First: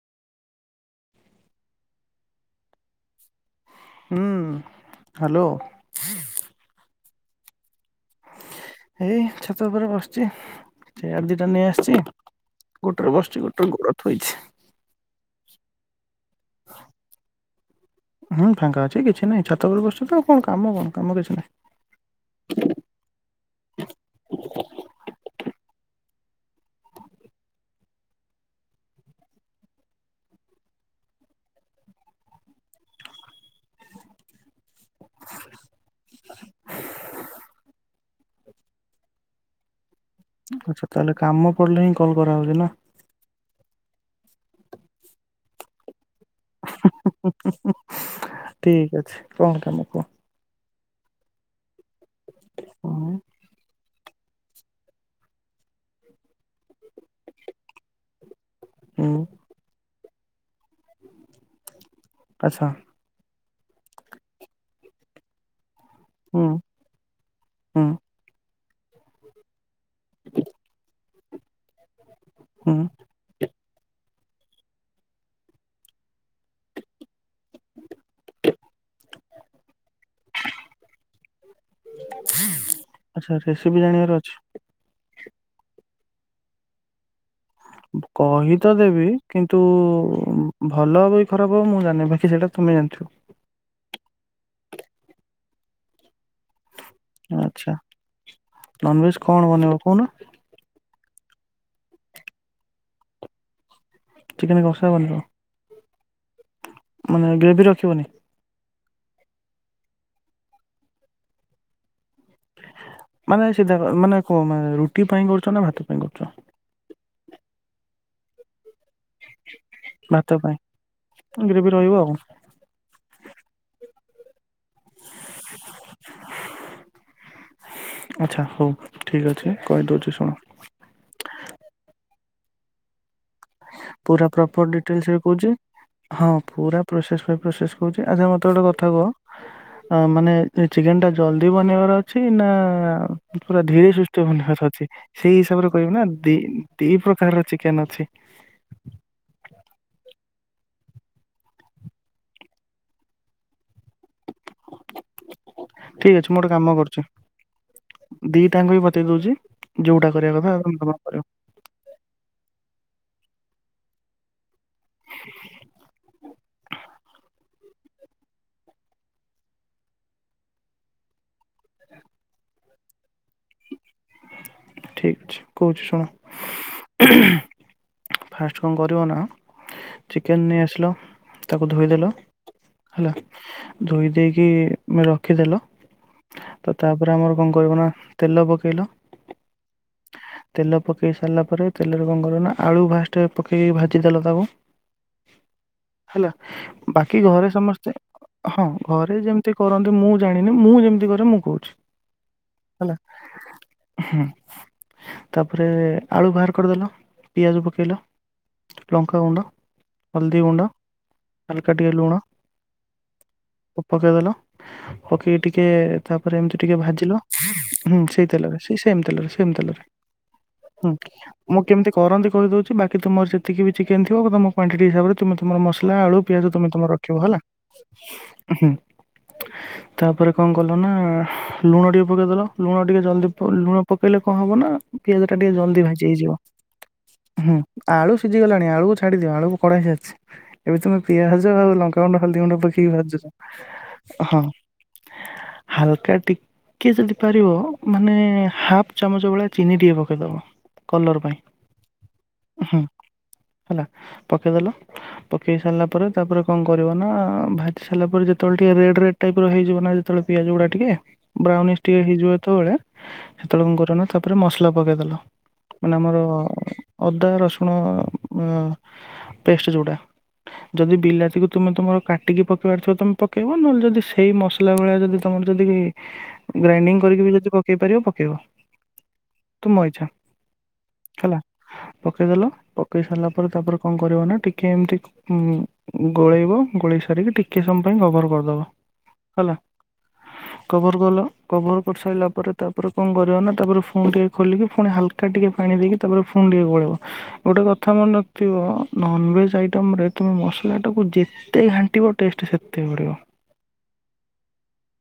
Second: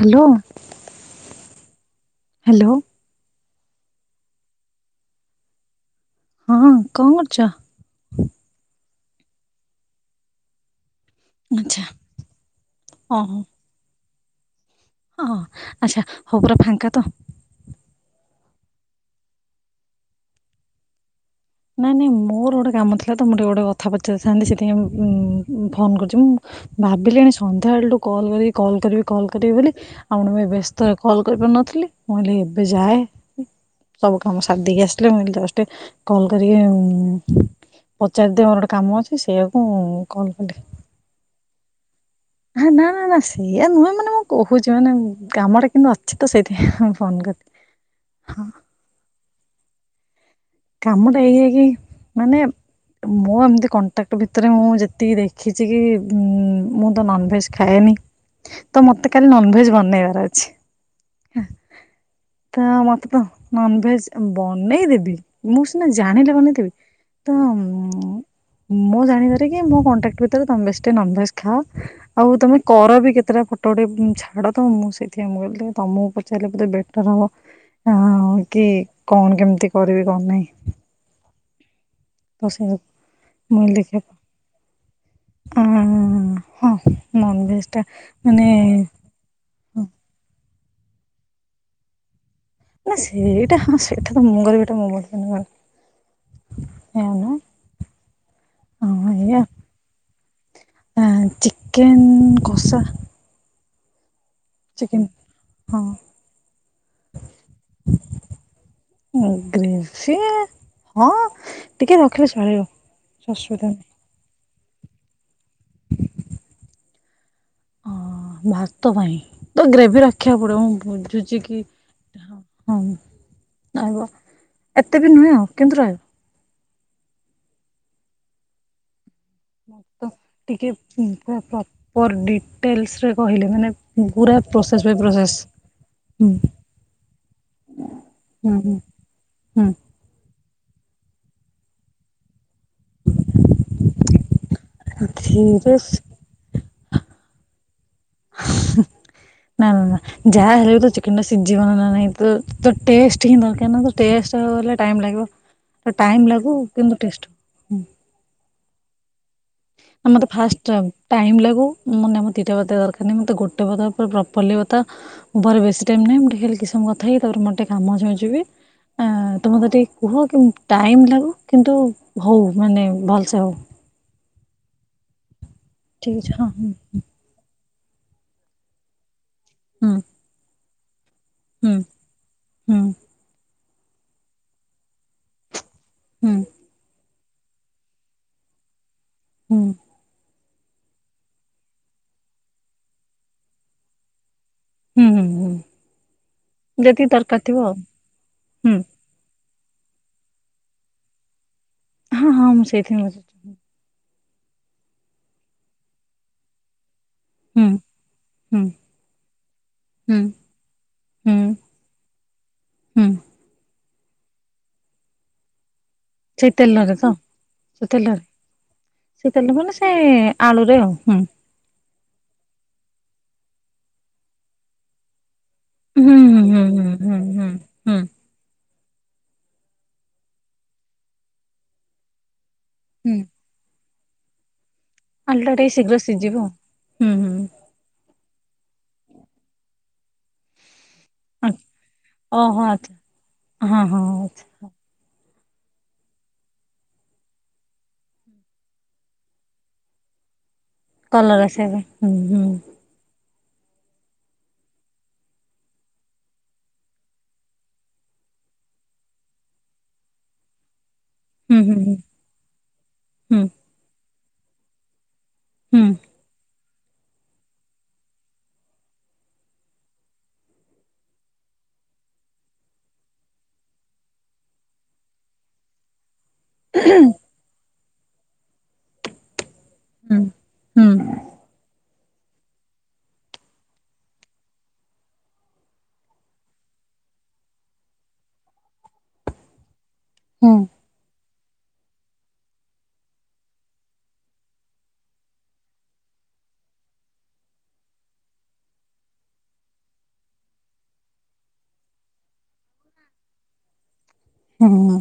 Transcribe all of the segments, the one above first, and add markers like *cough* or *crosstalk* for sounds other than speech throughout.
Hello. Hello. ହୁଁ hello. ହଁ କଣ କରୁଚ? ଏଇ ଛାତ ଉପରେ ବସଚି। ଚେୟାର ଦିଟା ନେଇ ଆଚ୍ଛା ଆସଚି ଗୋଟରେ ବସଚି ଗୋଟରେ ଗୋଡ ଥୋଇଛି। ଅଁ ହଁ ଆଚ୍ଛା ହଉ ପୁରା ଫାଙ୍କା ତ? ହଁ ଫାଙ୍କା ଅଛି କିଛି ନାହିଁ ଛାତ ଉପରେ ବସଚି ତ ଆଉ କଣ କାମ କଣ କାମ କିଛି ନାହିଁ। ନାଇଁ ନାଇଁ ମୋର ଗୋଟେ କାମ ଥିଲା ତ ମୋତେ ଗୋଟେ କଥା ପଚାରିଥାନ୍ତି ସେଇଥିପାଇଁଁ ଉଁ-ଉଁ ଫୋନ୍ କରଚି ମୁଁ। ଭାବିଲିଣି ସନ୍ଧ୍ୟା ବେଳଠୁ କଲ୍ କରିକି କଲ୍ କରିବି କଲ୍ କରିବି ବୋଲି। ଆଉ *unintelligible* ବେସ୍ତରେ କଲ୍ କରି ପାରୁ ନଥିଲି ମୁଁ କହିଲି ଏବେ ଯାଏ। ସବୁ କାମ ସାର୍ ଦେଇକି ଆସିଲେ ମୁଁ ଏବେ ଜଷ୍ଟ ଟି କଲ୍ କରିକି ଉଁ ପଚାରିଦିଏ ମୋର ଗୋଟେ କାମ ଅଛି ସେଇଆକୁ କଲ୍ କଲି ଆଛା ତାହେଲେ କାମ ପଡିଲେ ହିଁ କ ହା ନା-ନା-ନା ସେଇଆ ନୁହେଁ ମାନେ ମୁଁ କହୁଚି ମାନେ କାମଟା କିନ୍ତୁ ଅ ଅଛି ତ ସେଇଥି ହୁଁ ଫୋନ କଲି ହଁ। ଠିକ୍ ଅଛି। କଣ କାମ କୁହ? କାମ ଟା ଏଇଆକି ମାନେ ହୁଁ ମୁଁ ଏମତି କ ତାକ ଭିତରେ ମୁଁ ଯେତିକି ଦେଖିଚି କି ଉଁ ମୁଁ ତ ନନଭେଜ୍ ଖାଏନି। ତ ମତେ ହୁଁ କାଲି ନନଭେଜ ବନେଇବାର ଅଛି। ଆଚ୍ଛା ତା ମତେ ତ ନନଭେଜ ଆ ବନେଇ ଦେବି। ମୁଁ ସିନା ଜାଣିଲେ ହୁଁ ବନେଇଦେବି ତ ହୁଁ ଉଁ ମୋ ଜାଣିବାରେ କି ମୁଁ କଣ ଟାକୁଇ ତାକୁ ତମେ ବେଶୀ ଟିଏ ନନଭେଜ୍ ଖାଅ। ଆଉ ତମେ ହୁଁ କର ବି କେତେଟା ପ ଟଡ଼େ ଉଁ ଛାଡ଼ ତ ମୁଁ ସେଇଥିପାଇଁ ମୁଁ କହିଲି ଟିକେ ତମୁକୁ ପଚାରିଲେ ପୁରା ବେଟର୍ ହବ। ହାଁ ହଁ ହଁ କି କଣ କେମିତି କରିବି କଣ ନାଇଁ। ଓ ସେ ମୁଁ ଆଚ୍ଛା ଅଇଲି ରେସିପି ଜାଣିବାର ଅଛି ଦେଖିଆ ଅଁ ହଁ ନନଭେଜ୍ ଟା ମାନେ କହି ତ ଦେବି କିନ୍ତୁ ଭଲ ହବ କି ଖରାପ ହବ ମୁଁ ଜାଣିନେଇ ବାକି ସେଟା ନାଁ ସେଇଟା ହଁ ସେଇଟା ତ ମୁଁ କରିବାଟା ମୋ ପକ୍ଷେ ନୂଆ। ଆଚ୍ଛା ନନଭେଜ୍ କଣ ବନେଇବ କୋହୁନ? ଆଁ ଚିକେନ୍ କଷା। ଚିକେନ୍ କଷା ବନେଇବ। ହଁ। ମାନେ ଗ୍ରେଭି ରଖିବନି? ଉଁ ଗ୍ରେଭି ହଁ। ଟିକେ ରଖିଲେଶ୍ ମାନେ ସିଧା କ ମାନେ କ ମା ରୁଟି ପାଇଁ କରୁଚ ନା ଭାତ ପାଇଁ କରୁଚ? ହଁ ଭାତ ପାଇଁ ତ ଗ୍ରେଭି ଭାତ ରଖିବାକୁ ପାଇଁ ପଡ଼ିବ ମୁଁ ବୁଝୁଚି କି ଗ୍ରେଭି ରହିବ ଆଉ ହଁ ରହିବ ଏତେ ବି ନୁହେଁ ଆଉ କିନ୍ତୁ ରହି ଆଚ୍ଛା ହଉ ଠିକ୍ ଅଛି ତ କହିଦଉଚି ଶୁଣ। ଟିକେ ଉଁ ପୁରା ପ୍ରପର୍ ଡିଟେଲ୍ସରେ କହିଲେ। ମାନେ ପୁରା ପ୍ରପର ପ୍ରୋସେସ୍ ବାଇ ଡିଟେଲସ୍ ରେ ପ୍ରୋସେସ୍ କହୁଚି। ହୁଁ ହଁ ପୁରା ପ୍ରୋସେସ୍ ବାଇ ପ୍ରୋସେସ୍ କହୁଚି ଆଚ୍ଛା ମତେ ହୁଁ ଗୋଟେ ହୁଁ କଥା କୁହ ହୁଁ ଅଁ ମାନେ ଏ ଚିକେନ୍ ଟା ଜଲ୍ଦି ବନେଇବାର ଅଛି। ନାଁ ଆଁ ପୁରା ଧୀରେ ସୁସ୍ଥେ ବନେଇବାର ଅଛି ସେଇ ହିସାବରେ ଧୀରେ କହିବି ନାଁ। ଦି ଦି ପ୍ରକାରର ଚିକେନ୍ ଅଛି। ନାଁ ନାଁ ନାଁ। ଯାହା ହେଲେ ବି ଚିକେନ୍ ଟା ସିଜିବନା ନାଁ ନାହିଁ ତୁ ତୁ ଟେଷ୍ଟ ହିଁ ଦରକାର ନାଁ। ତ ଟେଷ୍ଟ ହବ ବଲେ ଟାଇମ୍ ଲାଗିବ। ତ ଟାଇମ୍ ଲାଗୁ କିନ୍ତୁ ଟେଷ୍ଟ ଦିଟାଙ୍କ ବି ବତେଇ ଦଉଚି। ଆ ମତେ ଫାଷ୍ଟ ଟା ଟାଇମ୍ ଲାଗୁ ମୁଁ ନାଁ ମୁଁ ଦିଟା ବତେଇ ଦରକାର ନାହିଁ ମତେ ଗୋଟେ କଥା ପୁରା ପ୍ରପରଲି ବ ତ ମୋ ପାଖରେ ବେଶୀ ଟାଇମ୍ ନାହିଁ। ମୁଁ ଟିକେ ଖାଲି କି ସମୟ କଥା ହେଇ ତାପରେ ମଟେ କାମ ଅଛି ମୁଁ ଯିବି। ଆ ତୁ ମତେ ଟିକେ କୁହ କି ଟାଇମ୍ ଲାଗୁ କିନ୍ତୁ ହଉ ମାନେ ଭଲସେ ହଉ। ଠିକ୍ ଛି କହୁଛି ଶୁ ଆଚ୍ଛା ହଁ ହୁଁ ହୁଁ। ଫାଷ୍ଟ କଁ କରିବ ନାଁ ହୁଁ। ଚିକେନ୍ ନେଇ ଆସିଲ ତାକୁ ହୁଁ ଧୋଇଦେଲ, ହୁଁ ହେଲା? ଧୋଇ ଦେଇକି ରଖିଦେଲ ହୁଁ ହୁଁ ତ ତା ପୁରା ମୋର କଁ କଇବ ନାଁ ତେଲ ପକେଇଲ ହୁଁ। ତେଲ ପକେଇ ସାରିଲା ପରେ ତେଲରେ କଁ କରିବ ନାଁ ଆଳୁ ଭାଷ୍ଟେ ପକେଇ ଭାଜି ଦେଲ ତାକୁ। ହୁଁ ହୁଁ ହୁଁ ହେଲା ଯେତିକି ବାକି ଦରକାର ଘରେ ଥିବ ଆଉ ସମସ୍ତେ ହଁ ହୁଁ ଘ ରେ ଯେମତି କରନ୍ତି ମୁଁ ଜାଣିନି ମୁଁ ଯେମିତି କରେ ମୁଁ କହୁଚି। ହଁ ହଁ ମୁଁ ସେଇଥିପାଇଁ ଏତେ ହୁଁ ତାପରେ ଆଳୁ ବାହାର କରିଦେଲ। ପିଆଜ ହୁଁ ପକେଇଲା୍ ହୁଁ ଲଙ୍କା ଗୁଣ୍ଡ, ହୁଁ ହଳଦୀ ଗୁଣ୍ଡ। ହୁଁ ହାଲକା ଟିକେ ଲୁଣ ହୁଁ ପ ପକେଇଦେଲ ପକେଇକି ଟିକେ ତାପରେ ସେଇ ଏମିତି ଟିକେ ତେଲରେ ତ ଭାଜିଲ ହୁଁ ସେଇ ତେଲରେ ସେଇ ସେମ୍ ସେ ତେଲରେ ତେଲ ସେମ ମାନେ ତେଲରେ। ସେ ଆଳୁରେ ଆଉ ହୁଁ ମୁଁ କେମିତି କରନ୍ତି କହିଦୋଉଚି ବାକି ତମର ଯେତିକି ବି ଚିକେନ୍ ଥିବ ତମ କ୍ୱଵଣ୍ଟିଟି ହିସାବରେ ତମେ ତମର ମସଲା ହୁଁ ଆଳୁ ହୁଁ ପିଆଜ ହୁଁ ତମେ ହୁଁ ତମର ରଖିବ ହୁଁ ହେଲା ହୁଁ ହୁଁ ହୁଁ। ତାପରେ କଣ କଲ ନା ଲୁଣ ଟିକେ ପକେଇଦେଲ ଲୁଣ ଟିକେ ହୁଁ ଜଲଦି ଲୁଣ ପକେଇଲେ କଣ ହବ ନା ପିଆଜ ଟା ଆଳୁଟା ଟିକେ ଜଲଦି ଶୀଘ୍ର ଭାଜି ହେଇଯିବ ସିଝିବ ଆଉ। ହୁଁ। ଆଳୁ ସିଝିଗଲାଣି ଆଳୁକୁ ଛାଡିଦିଅ ଆଳୁ କଡା ହେଇଯସିଛି। ଏବେ ତୁମେ ପିଆଜ ଆ ଆଉ ଲଙ୍କାାଗୁଣ୍ଡ ହଳଦୀ ଗୁଣ୍ଡ ଓହୋ ପକେଇକି ଆଚ୍ଛା ଭାଜ ହଁ ହଁ। ଆଚ୍ଛା ହାଲକା ଟିକେ ଯଦି ପାରିବ ମାନେ ହାଫ ଚାମଚ ଭଳିଆ ଚିନି ଟିକେ ପକେଇଦବ କଲର ପାଇଁ କଲରା ଆସିବା ପାଇଁ ହୁଁ। ହେଲା ପକେଇଦେଲ। ପକେଇ ସାରିଲା ପରେ ତାପରେ କଣ କରିବ ନା ଭାଜି ସାରିଲା ପରେ ଯେତେବେଳେ ଟିକେ ରେଡ୍ ରେଡ୍ ଟାଇପ୍ ର ହେଇଯିବ ନା ଯେତେବେଳେ ପିଆଜ ଗୁଡା ଟିକେ ହୁଁ ବ୍ରାଉନିଶ୍ ହୁଁ ଟିକେ ହେଇଯିବ ଯେତେବେଳେ ହୁଁ ସେତେବେଳେ ଙ୍କ କରିବନା ତାପରେ ମସଲା ପକେଇଦେଲ। ହୁଁ ମାନେ ଆମର ଅଦା ରସୁଣ ପେଷ୍ଟ ଜୋ ଉଟା ଯଦି ବିଲାତିକୁ ତୁମେ ତମର କାଟିକି ପକେଇବାର ଥିବ ତମେ ପକେଇବ ନହେଲେ ଯଦି ସେଇ ମ ଥିଲାବେଳେ ଯଦି ତୁମର ଯଦି କେହି ଗ୍ରାଇଣ୍ଡିଙ୍ଗ କରିକି ବି ଯଦି ପକେଇ ପାରିବ ପକେଇବ। ତୁମ ଅଛ। ହୁଁ ହୁଁ। ପକେଇଦେଲ ପକେଇ ସାରିଲା ପରେ ତାପରେ କଣ କରିବ ନା ଟିକେ ଏମିତି ହୁଁ ଗୋଳେଇବ ଗୋଳେଇ ସାରିକି ଟିକେ ସମୟ ପାଇଁ କଭର କରିଦବ। ହେଲା। ହୁଁ। କଭର କଲ କଭର କରିଶାଲା ପରେ ତାପରେ କଣ କରିବା ନା ତାପରେ ଫୁ ପୁଣି ଟିକେ ଖୋଲିକି ପୁଣି ହାଲକା ଟିକେ ପାଣି ଦେଇକି ତାପରେ ପୁଣି ଟିକେ ଗୋଳିବ। ଗୋଟେ କଥା ମନେ ରଖଥିବ ନନଭେଜ ଆଇଟମ୍ ରେ ତମେ ମସଲା ଟାକୁ ଯେ ଏତେ ଘାଣ୍ଟିବ ଟେଷ୍ଟ ସେତେ ବଡ଼ିବ। ହୁଁ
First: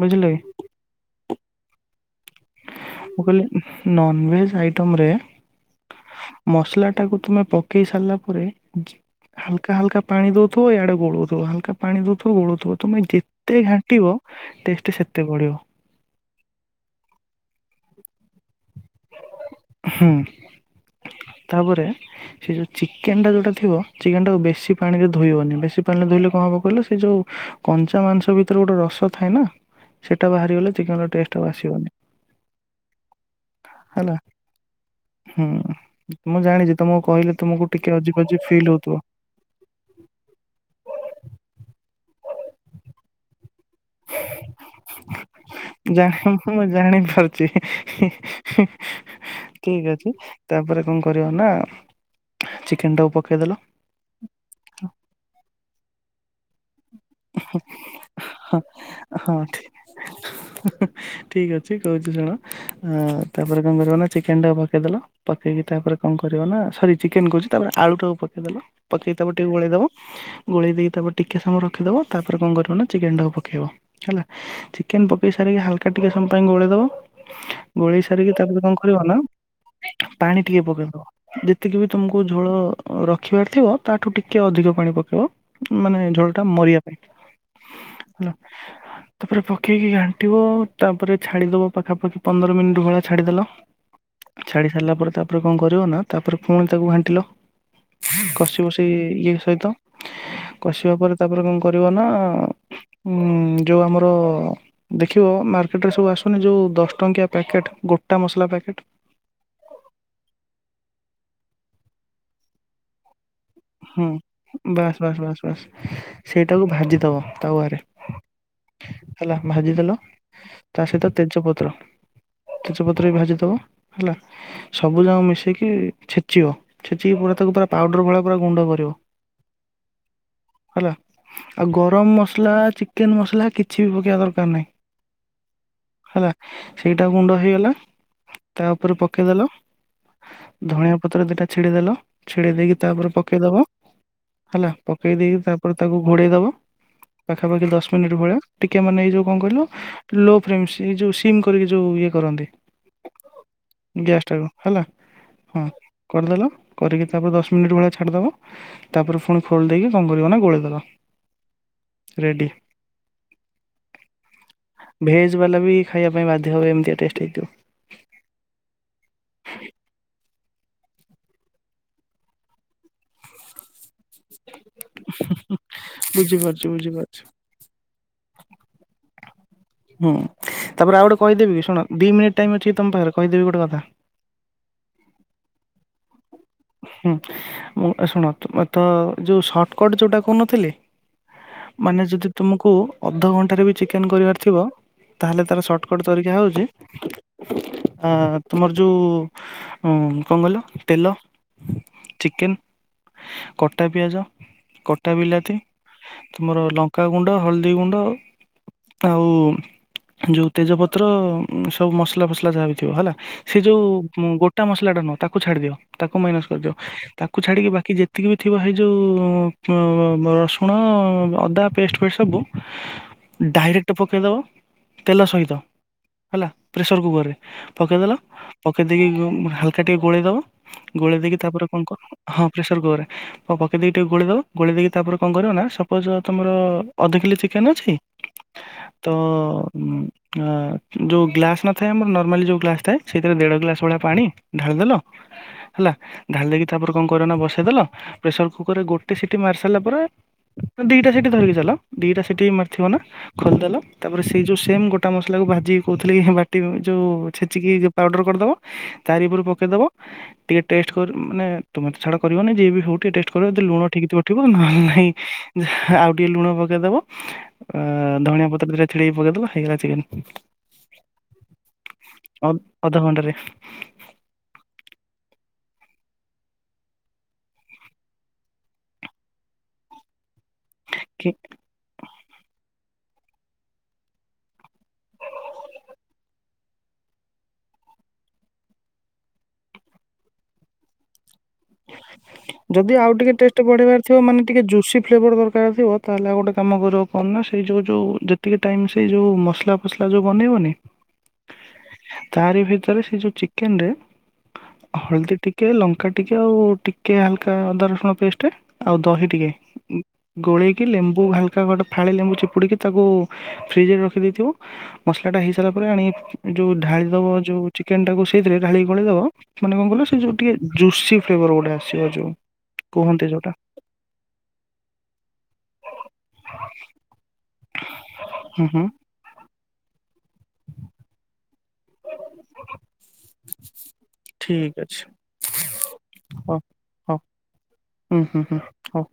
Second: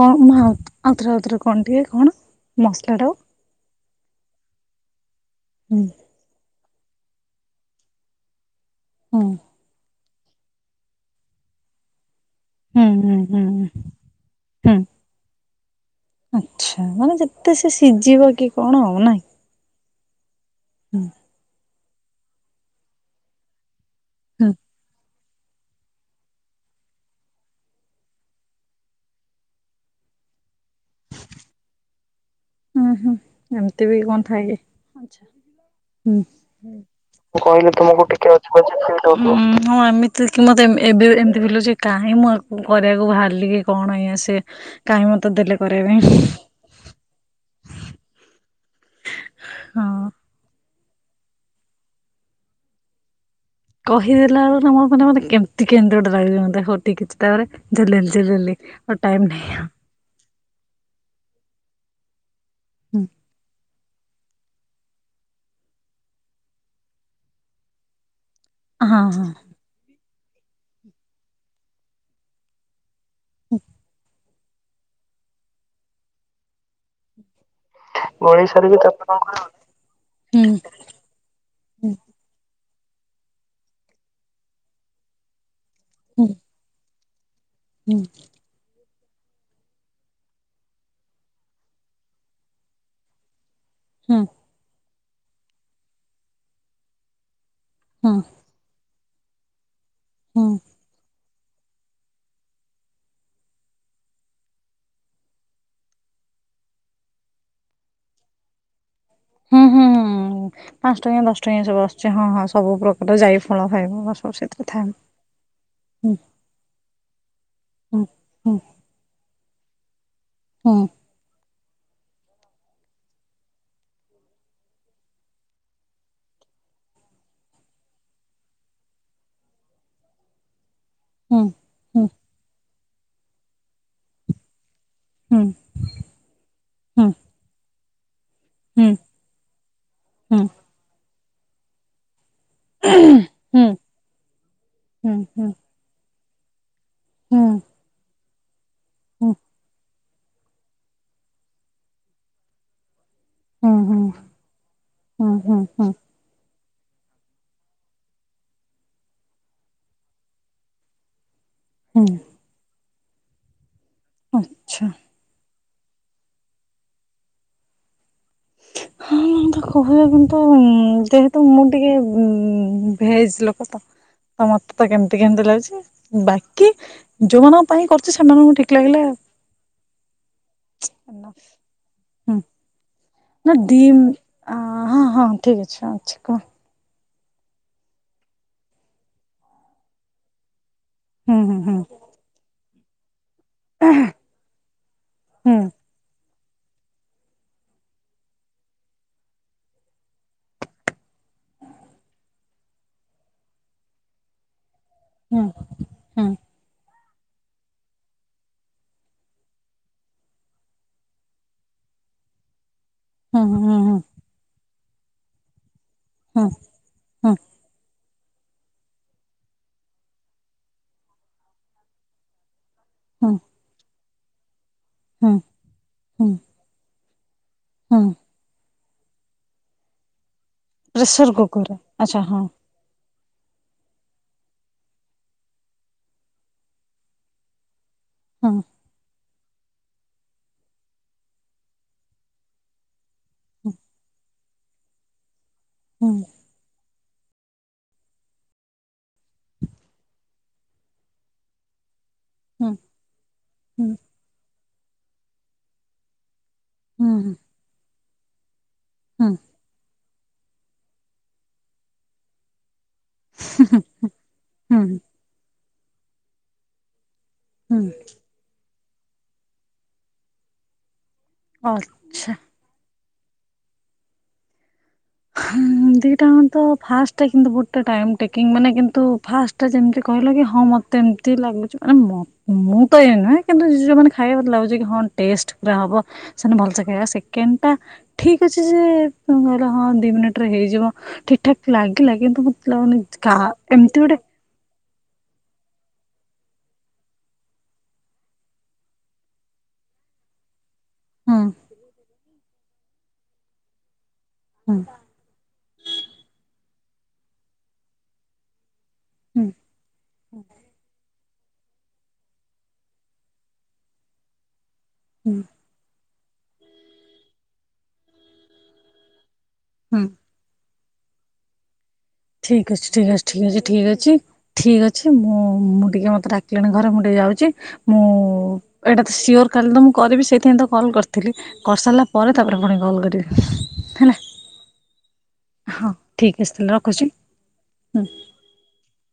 ବୁଝିଲ କଣ କି ଆଉଥରେ ଆଉଥରେ କଣ ଟିକେ କଣ ମସଲା ଟାକୁ ନନ୍ଭେଜ୍ ଆଇଟମରେ ହୁଁ। ମସଲା ଟାକୁ ତମେ ପକେଇ ସାରିଲା ପରେ ହୁଁ। ହାଲକା ହାଲକା ପାଣି ଦେଉଥିବ ଇଆଡ଼େ ଗୋଳଉଥିବ ହାଲକା ପାଣି ଦେଉଥିବ ଗୋଳଉଥିବ ହୁଁ ତୁମେ ହୁଁ ହୁଁ ଯେତେ ଘାଣ୍ଟିବ ଟେଷ୍ଟ ସେତେ ବଢିବ। ଆଛା ମାନେ ଯେତେ ସେ ସିଝିବ କି କଣ ଆଉ ନା। ହୁଁ। ହୁଁ। ତାପରେ ସେ ଯୋଉ ଚିକେନ ଟା ଯୋଉଟା ଥିବ ଚିକେନ ଟାକୁ ହୁଁ ବେଶୀ ପାଣିରେ ଧୋଇବନି ବେଶୀ ପାଣି ରେ ଧୋଇଲେ କଣ ହବ କହିଲ ସେ ଯୋଉ କଞ୍ଚା ମାଂସ ଭିତରେ ଗୋଟେ ରସ ଥାଏ ନା ସେଇଟା ବାହାରି ଗଲେ ଚିକେନ ର ଟେଷ୍ଟ ଆଉ ଆସିବନି ହୁଁ ହୁଁ ଏମିତି ବି ହେଲା କଣ ଥାଏ କି? ଆଛା ହୁଁ। ମୁଁ ଜାଣିଛି ତମକୁ କହିଲେ ହୁଁ କହିଲି ତମକୁ ଅଜିବ ଟିକେ ଅଜିବ ଫିଲ୍ ହଉଥିବ ଅ ଉଁ ହଁ ଏମିତି କି ମତେ ଏବେ ଏମିତି ବୁଲୁଛି କାହିଁକି ମୁଁ ଆକୁ କରିବାକୁ ବାହାରିଲି କି? କଣ ଆଜ୍ଞା ସେ କାହିଁ ମୋତେ ଦେଲେ କରିବା ଜାଣି ପାଇଁ। ମୁଁ ଜାଣିପାରୁଛି *inaudible* ଠିକ ହଁ। ଅଛି ତାପରେ କଣ କ ରିବ ନା ଚିକେନ୍ଟାକୁ ପକେଇଦେଲ କହିଦେଲା *unintelligible* କେମିତି କେମିତି ଗୋଟେ ଲାଗିବ ମତେ ହୋ ଠିକ୍ ଅଛି ତାପରେ ଜଲଲି ହଁ ଜଲରଲି ମ ଟାଇମ୍ ହଁ ନାହିଁ ଆଉ। *inaudible* ଠିକ ଅଛି କହୁଛିୁ ଶୁଣ ଅଁ ତାପରେ କଂ କରିବ ନା ଚିକେଟା କୁ ପକେଇଦେଲ ପକେଇକି ତାପରେ କଣ କରିବ ନା ସରି ଚିକେନ କହୁଛି ତାପରେ ଆଳୁଟାକୁ ପକେଇଦେଲ ହଁ ପକେଇ ହଁ। ତାପରେ ଟିକେ ଗୋଳେଇ ଦବ ଗୋଳେଇ ଦେଇକି ତାପରେ ଟିକେ ସମୟରେ ରଖିଦବ ତାପରେ କଣ କରିବ ନା ଚିକେନ ଟାକୁ ପକେଇବ ହେଲା ଚିକେନ ପକେଇ ସାରିକି ହାଲକା ଟିକେ ସମ ପାଇଁ ଗୋଳେଇ ଦବ ଗୋଳେଇ ସାରିକି ତାପରେ କଣ କରିବ ନା ପାଣି ଟିକେ ହୁଁ ପକେଇଦବ। ଯେତିକି ବି ତୁମକୁ ଝୋଳ ରଖିବାର ଥିବ ତାଠୁ ଟିକେ ଅଧିକ ପାଣି ପକେଇବ ମାନେ ହୁଁ ଝୋଳ ଟା ମରିବା ପାଇଁ ହୁଁ! ହେଲା ତାପରେ ପକେଇକି ଘାଣ୍ଟିବ ତାପରେ ଛାଡିଦବ ପାଖାପାଖି ପନ୍ଦର ମିନିଟ ଭଳିଆ ଛାଡିଦେଲ ହୁଁ! ଛାଡ଼ି ସାରିଲା ପରେ ତାପରେ କଣ କରିବ ନା ତାପରେ ପୁଣି ତାକୁ ଘାଣ୍ଟିଲ ହୁଁ କସିବ ସି ଏ ଇଏ ସହିତ ହୁଁ। କଷିବା ପରେ ତାପରେ କଣ କରିବ ନା ଉଁ ଯୋଉ ଆମର ଦେଖିବ ମାର୍କେଟରେ ସବୁ ଆସୁନି ଯୋଉ ଦଶ ଟଙ୍କିଆ ପ୍ୟାକେଟ ଗୋଟା ମସଲା ପ୍ୟାକେଟ ହୁଁ ହୁଁ ପାଂସ ଟଙ୍କିଆ ଦଶ ଟଙ୍କିଆ ସବୁ ଆସୁଛି ହଁ ହଁ ସବୁ ପ୍ର ଟ ଯାଇ ଫଳ ଖାଇବୁ ବା ସ ସେଥିରେ ଥା ବସ୍ ବାସ୍ ବାସ୍। ସେଇଟାକୁ ଭାଜିଦବ ତାୱାରେ ହୁଁ ହୁଁ ହେଲା ଭାଜିଦେଲ ତା ହୁଁ ସହିତ ତେଜପତ୍ର ତେଜପତ୍ର ବି ଭାଜିଦବ ହେଲା। ସବୁ ଯାକ ମିଶେଇକି ଛେଚିବ ଛେଚିକି ପୁରା ତାକୁ ପୁରା ପାଉଡର ଭଳିଆ ପୁରା ଗୁଣ୍ଡ କରିବ ହେଲା। ହୁଁ! ଆଉ ଗରମ ମସଲା ଚିକେନ ମସଲା କିଛି ବି ପକେଇବା ଦରକାର ନାହିଁ। ହୁଁ! ହେଲା ସେଇଟା ହୁଁ ଗୁଣ୍ଡ ହେଇଗଲା ତା ହୁଁ ଉପରେ ପ ପକେଇଦଲ ହୁଁ ହୁଁ। ଧଣିଆ ପତ୍ର ଦିଟା ଛିଡିଦେଲ ଛିଡେଇ ଦେଇକି ତାପରେ ପକେଇଦବ ହୁଁ ହେଲା ପକେଇ ହୁଁ ଦେଇକି ହୁଁ ତାପରେ ତାକୁ ଘୋଡେଇଦବ। ହୁଁ ପାଖାପାଖି ଦଶ ମିନିଟ୍ ଭଳିଆ ଟିକେ ମାନେ ଏଇ ଯୋଉ ହୁଁ କଣ କହିଲ ଲୋ ଫ୍ରେମସ୍ ଏ ଯୋଉ ସିମ୍ କରିକି ଯୋଉ ଇଏ କରନ୍ତି। ଗ୍ୟାସ୍ ଟାକୁ ହେଲା ହଁ ହୁଁ ହୁଁ ହୁଁ ହୁଁ ହୁଁ କରିଦେଲ କରିକି ତାପରେ ଦଶ ମିନିଟ ଭଳିଆ ଛା ଛାଡି ଦବ ତାପରେ ପୁଣି ଖୋଲି ଦେଇକି କଂ କରିବ ନା ଗୋଳେଇଦେଲ। ହୁଁ। ରେଡ଼ି। ଆଚ୍ଛା। ଭେଜ୍ ବାଲା ବି ଖାଇବା ପାଇଁ ବାଧ୍ୟ ହେବ ଏମିତିଆ ଟେଷ୍ଟ ହେଇଥିବ। ହଁ। ଏମିତି କହିବା କୁ ତ କିନ୍ତୁ ଯେହେତୁ ମୁଁ ଟିକେ ଉଁ ଭେଜ ଲୋକ ତ। ତ ମତେ ତ କେମିତି କେମିତି ଲାଗୁଛି ବୁଝିପାରୁଛି ବାକି ବୁଝିପାରୁଛି। ଯୋଉମାନ ଙ୍କ ପାଇଁ କରୁଛି ସେମାନଙ୍କୁ ଠିକ୍ ଲାଗିଲେ ହୁଁ ତାପରେ ଆଉ ଗୋଟେ କହିଦେବି କି ଶୁଣ ଦି ହୁଁ ମିନିଟ୍ ଟାଇମ ଅଛି ତମ ପାଖରେ? କହିଦେବି ନା ଗୋଟେ କଥା ଦିମ୍ ହଁ ହଁ ଠିକ୍ ଅଛି ଅଛି କୁହ। ହୁଁ ମୁଁ ଶୁଣ ତୁ ତ ଯୋଉ ସର୍ଟକଟ୍ ଯୋଉଟା କହୁନଥିଲି। ହୁଁ ହୁଁ ମାନେ ଯଦି ତୁମକୁ ଅଧଘଣ୍ଟାରେ ବି ଚିକେନ କରିବାର ଥିବ ତାହେଲେ ହୁଁ ତାର ସର୍ଟ କଟ୍ ତରିକା ହଉଛି ଆ ତୁମର ଯୋଉ ଉଁ କଣ କହିଲ ତେଲ ଚିକେନ କଟା ପିଆଜ, କଟା ହୁଁ ବିଲାତି। ହୁଁ ତୁମର ଲଙ୍କାଗୁଣ୍ଡ ହଳଦୀଗୁଣ୍ଡ। ଆଉ ଯୋଉ ତେଜପତ୍ର ସବୁ ମସଲା ଫସଲା ଯାହା ବି ଥିବ ହେଲା। ହୁଁ ସେ ହୁଁ ଯୋଉ ହୁଁ ଉଁ ଗୋଟା ମସଲା ଟା ନୁହ ତାକୁ ଛାଡି ଦିଅ ତାକୁ ହୁଁ ହୁଁ ମାଇନସ୍ କରିଦିଅ। ହୁଁ ତାକୁ ଛାଡିକି ବାକି ଯେତିକି ବି ଥିବ ହେଇ ଯୋଉ ଉଁମ ରସୁଣ ଅଦା ପେଷ୍ଟ ଫେଷ୍ଟ ସବୁ ହୁଁ ଡାଇରେକ୍ଟ ପକେଇଦବ ତେଲ ହୁଁ ସହିତ ହୁଁ ହେଲା ପ୍ରେସର କୁକରରେ। ହୁଁ ପକେଇଦେଲ ପକେଇ ଦେଇକି ଉଁ ହାଲକା ଟିକେ ଗୋଳେଇ ଦବ। ଗୋଳେଇ ପ୍ରେସର ଦେଇକି ତାପରେ କୁକର କଣ କର ଆଚ୍ଛା ହଁ ପ୍ରେସର କୁକରରେ। ପକେଇ ଦେଇକି ଟିକେ ଗୋଳେଇ ଦବ ଗୋଳେଇ ଦେଇକି ତାପରେ କଣ କରିବ ନା ସପୋଜ ତମର ଅଧ କିଲେ ଚିକେନ ଅଛି। ହୁଁ। ତ ଉଁ ଆଁ ଯୋଉ ଗ୍ଲାସ ନଥାଏ ଆମର ନର୍ମାଲି ଯୋଉ ଗ୍ଲାସ ଥାଏ। ସେଇଥିରେ ଦେଢ ଗ୍ଲାସ ଭଳିଆ ପାଣି ଢାଳିଦେଲ। ହେଲା ହୁଁ ଢାଲି ଦେଇକି ତାପରେ କଣ କରିବ ନା ବସେଇ ଦେଲ ପ୍ରେସର କୁକରରେ ଗୋଟେ ସିଟି ମାରି ସାରିଲା ପରେ ଦି ଟା ସିଟି ଧରିକି ଚାଲ। ଦି ଟା ସିଠି ହୁଁ ମାରଥିବ ନା ଖୋଲ ଦେଲ ହୁଁ ତାପରେ ସେଇ ଯୋଉ ସେମ ଗୋଟା ମସଲା କୁ ଭାଜି କହୁଥିଲି କି ବା ଟି ଯୋଉ ହୁଁ ଛେଚିକି ପାଉଡ଼ର କରିଦବ ତାରି ହୁଁ ଉପରୁ ପକେଇ ଦବ। ଟିକେ ଟେଷ୍ଟ କରୁ ମାନେ ତୁମେ ତ ଛାଡ କରିବନି ଯିଏ ବି ହଉ। ଟିକେ ଟେଷ୍ଟ କର ଯଦି ଲୁଣ ଠିକ୍ ଥିବ ଥିବ ନହେଲେ ହୁଁ ନାଇଁ ଆଉ ଟିକେ ଲୁଣ ପକେଇ ଦବ। ହୁଁ ଆଁ ଧଣିଆ ପତ୍ର ଦିଇ ଟା ଛିଡେଇ ପକେଇଦେଲ ହେଇଗଲା ଚିକେନ। ହଁ। ଅମ୍ ଅଧଘଣ୍ଟାରେ ହୁଁ ଦି ଟା ଆଙ୍କ ତ ଫାଷ୍ଟ କିନ୍ତୁ ବହୁତ ଟା ଟାଇମ ଟେକିଙ୍ଗ୍ ମାନେ କିନ୍ତୁ ଫାସ୍ ଟା ଯେମିତି କହିଲ କି ହଁ ମତେ କି ଏମିତି ଲାଗୁଛି ଆଁ ମତ ମୁଁ ତ ଏଇଆ ନୁହେଁ କିନ୍ତୁ ଯୋଉ ମାନେ ଖାଇବେ ମତେ ଲାଗୁଛି କି ହଁ ଟେଷ୍ଟ ପୁରା ହବ। ସେମାନେ ଭଲ ସେ ଖାଇବା ସେକେଣ୍ଡ ଟା ଠିକ୍ ଅଛି ଯେ ମୁଁ କହିଲି ହଁ ଦି ମିନିଟରେ ହେଇଯିବ ଠିକ ଠାକ୍ ଲାଗିଲା କିନ୍ତୁ ମତେ ଯଦି ଲାଗୁନି ଆଉ ଟିକେ କାହା ଟେଷ୍ଟ ବଢେଇବାର ଏମିତି ଥିବ ଗୋଟେ ମାନେ ଟିକେ ଜୁସି ଫ୍ଲେଭର ଦରକାର ଥିବ ତାହେଲେ ଆଉ ଗୋଟେ କାମ କରିବ କଣ ନା ସେଇ ଯୋଉ ଯୋଉ ଯେତିକି ଟାଇମ୍ ସେଇ ଯୋଉ ମସଲା ଫସଲା ଯୋଉ ବନେଇବନି? ହୁଁ। ତାରି ଭିତରେ ସେ ଯୋଉ ଚିକେନ ରେ ହୁଁ। ହଳଦୀ ଟିକେ ଲଙ୍କା ଟିକେ ଆଉ ଟିକେ ହାଲକା ଅଦା ରସୁଣ ପେଷ୍ଟ। ଆଉ ଦହି ହୁଁ ଟିକେ ଇ ଗୋଳେଇକି ଲେମ୍ବୁ ହାଲ କା ଗୋଟେ ଫାଳେ ଲେମ୍ବୁ ଚିପୁଡିକି ତାକୁ ଫ୍ରିଜ ରେ ରଖିଦେଇଥିବ ମସଲା ହୁଁ ଟା ହେଇସାଇଲା ଆଣି ଯୋଉ ଢାଳି ଦବ ଯୋଉ ଚିକେନ ଟାକୁ ସେଇଥିରେ ଢାଳି ଗୋଳେଇ ଦବ ମାନେ କଣ ହୁଁ କହିଲ ସେ ଯୋଉ ଟିକେ ଜୁସି ଫ୍ଲେଭର ଗୋଟେ ଆସିବ ଯଉ। ଠିକ୍ ଅଛି, ଠିକ ଅଛି, ଠିକ୍ ଅଛି, ଠିକ୍ ଅଛି। ଠିକ ଅଛି ମୁଁ ମୁଁ ଟିକେ ମତେ ଡାକିଲିଣି ଘରେ ମୁଁ ଟିକେ ଯାଉଛି ମୁଁ ହୁଁ ହୁଁ ଏଇଟା ସିଓର କାଲି ତ ମୁଁ କରିବି ସେଇଥିପାଇଁ ତ କଲ୍ କର ଥିଲି କରିସାରିଲା ପରେ ତାପରେ ପୁଣି କଲ୍ କରିବି ହେଲା। ଠିକ୍ ଅଛି। ହଁ ଠିକ ଅଛି ହଉ ତାହେଲେ ରଖୁଛି ହଉ ହୁଁ। ହୁଁ ହୁଁ ହୁଁ। ହଉ ହଉ।